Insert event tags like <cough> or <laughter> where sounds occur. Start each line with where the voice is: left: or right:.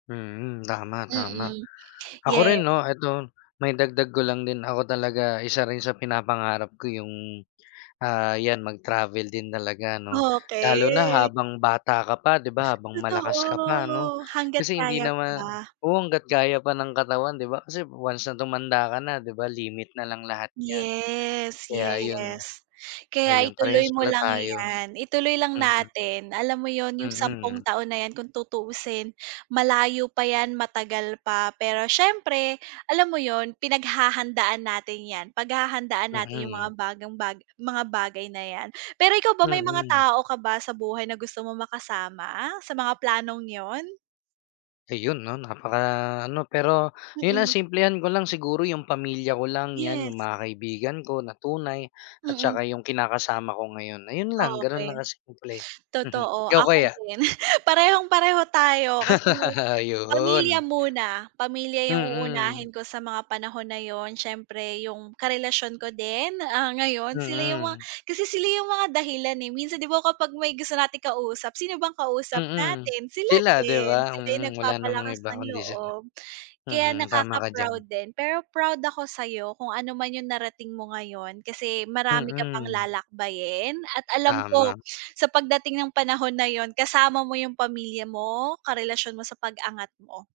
left: Mm, tama, tama.
right: Mm.
left: Ako
right: Ye
left: rin 'no, 'eto, maidagdag ko lang din, ako talaga isa rin sa pinapangarap ko 'yung, ah 'yan mag-travel din talaga 'no. Lalo na
right: Okey.
left: habang bata ka pa 'di ba, habang malakas ka pa 'no.
right: Totoo. Hangga't
left: Kasi hindi
right: kaya
left: nama
right: pa.
left: oo, hangga't kaya pa ng katawan 'di ba, kasi once na tumanda ka na 'di ba, limit na lang lahat 'yan,
right: Yes,
left: kaya yun.
right: yes. Kaya
left: Ayun,
right: ituloy
left: parehas
right: mo
left: pala
right: lang
left: tayo.
right: 'yan, ituloy lang
left: Mhm.
right: natin. Alam mo yun, 'yung sampung
left: Mhm.
right: taon na 'yan kung tutuusin, malayo pa 'yan, matagal pa, pero siyempre, alam mo yun, pinaghahandaan natin 'yan. Paghahandaan natin 'yung mga
left: Mhm.
right: bagang baga mga bagay na 'yan. Pero ikaw ba, may mga
left: Mhm.
right: tao ka ba sa buhay na gusto mong makasama sa mga planong 'yon?
left: Ayun 'no, napaka ano, pero yun ha
right: Mm.
left: simplehan ko lang. Siguro 'yung pamilya ko lang, 'yan
right: Yes.
left: 'yung mga kaibigan ko na tunay at
right: Mm.
left: saka 'yung kinakasama ko ngayon. Ayun lang, gano'n
right: Okey.
left: lang kasimple. Mhm,
right: Totoo,
left: ikaw
right: ako
left: kaya?
right: din. <giggles> Parehong-pareho tayo kasi
left: <laughs>
right: pamilya
left: Ayun.
right: muna. Pamilya 'yung
left: Mm.
right: uunahin ko sa mga panahon na yun. Siyempre 'yung karelasyon ko din, ah ngayon, sila 'yung mga
left: Mm.
right: kasi sila 'yung mga dahilan eh. Minsan 'di ba kapag may gusto nating kausap, sino bang kausap
left: Mm.
right: natin? Sila
left: Sila, 'di
right: din.
left: ba?
right: Sila 'yung
left: Mm, wala namang
right: nagpapalakas
left: iba
right: ng
left: kundi sila.
right: loob. Kaya
left: Mhm, tama
right: nakaka
left: ka
right: proud
left: diyan.
right: din pero proud ako sa'yo kung ano man 'yung narating mo ngayon kasi marami ka pang
left: Mm.
right: lalakbayin at alam ko
left: Tama.
right: sa pagdating ng panahon na yun kasama mo 'yung pamilya mo, karelasyon mo sa pag-angat mo.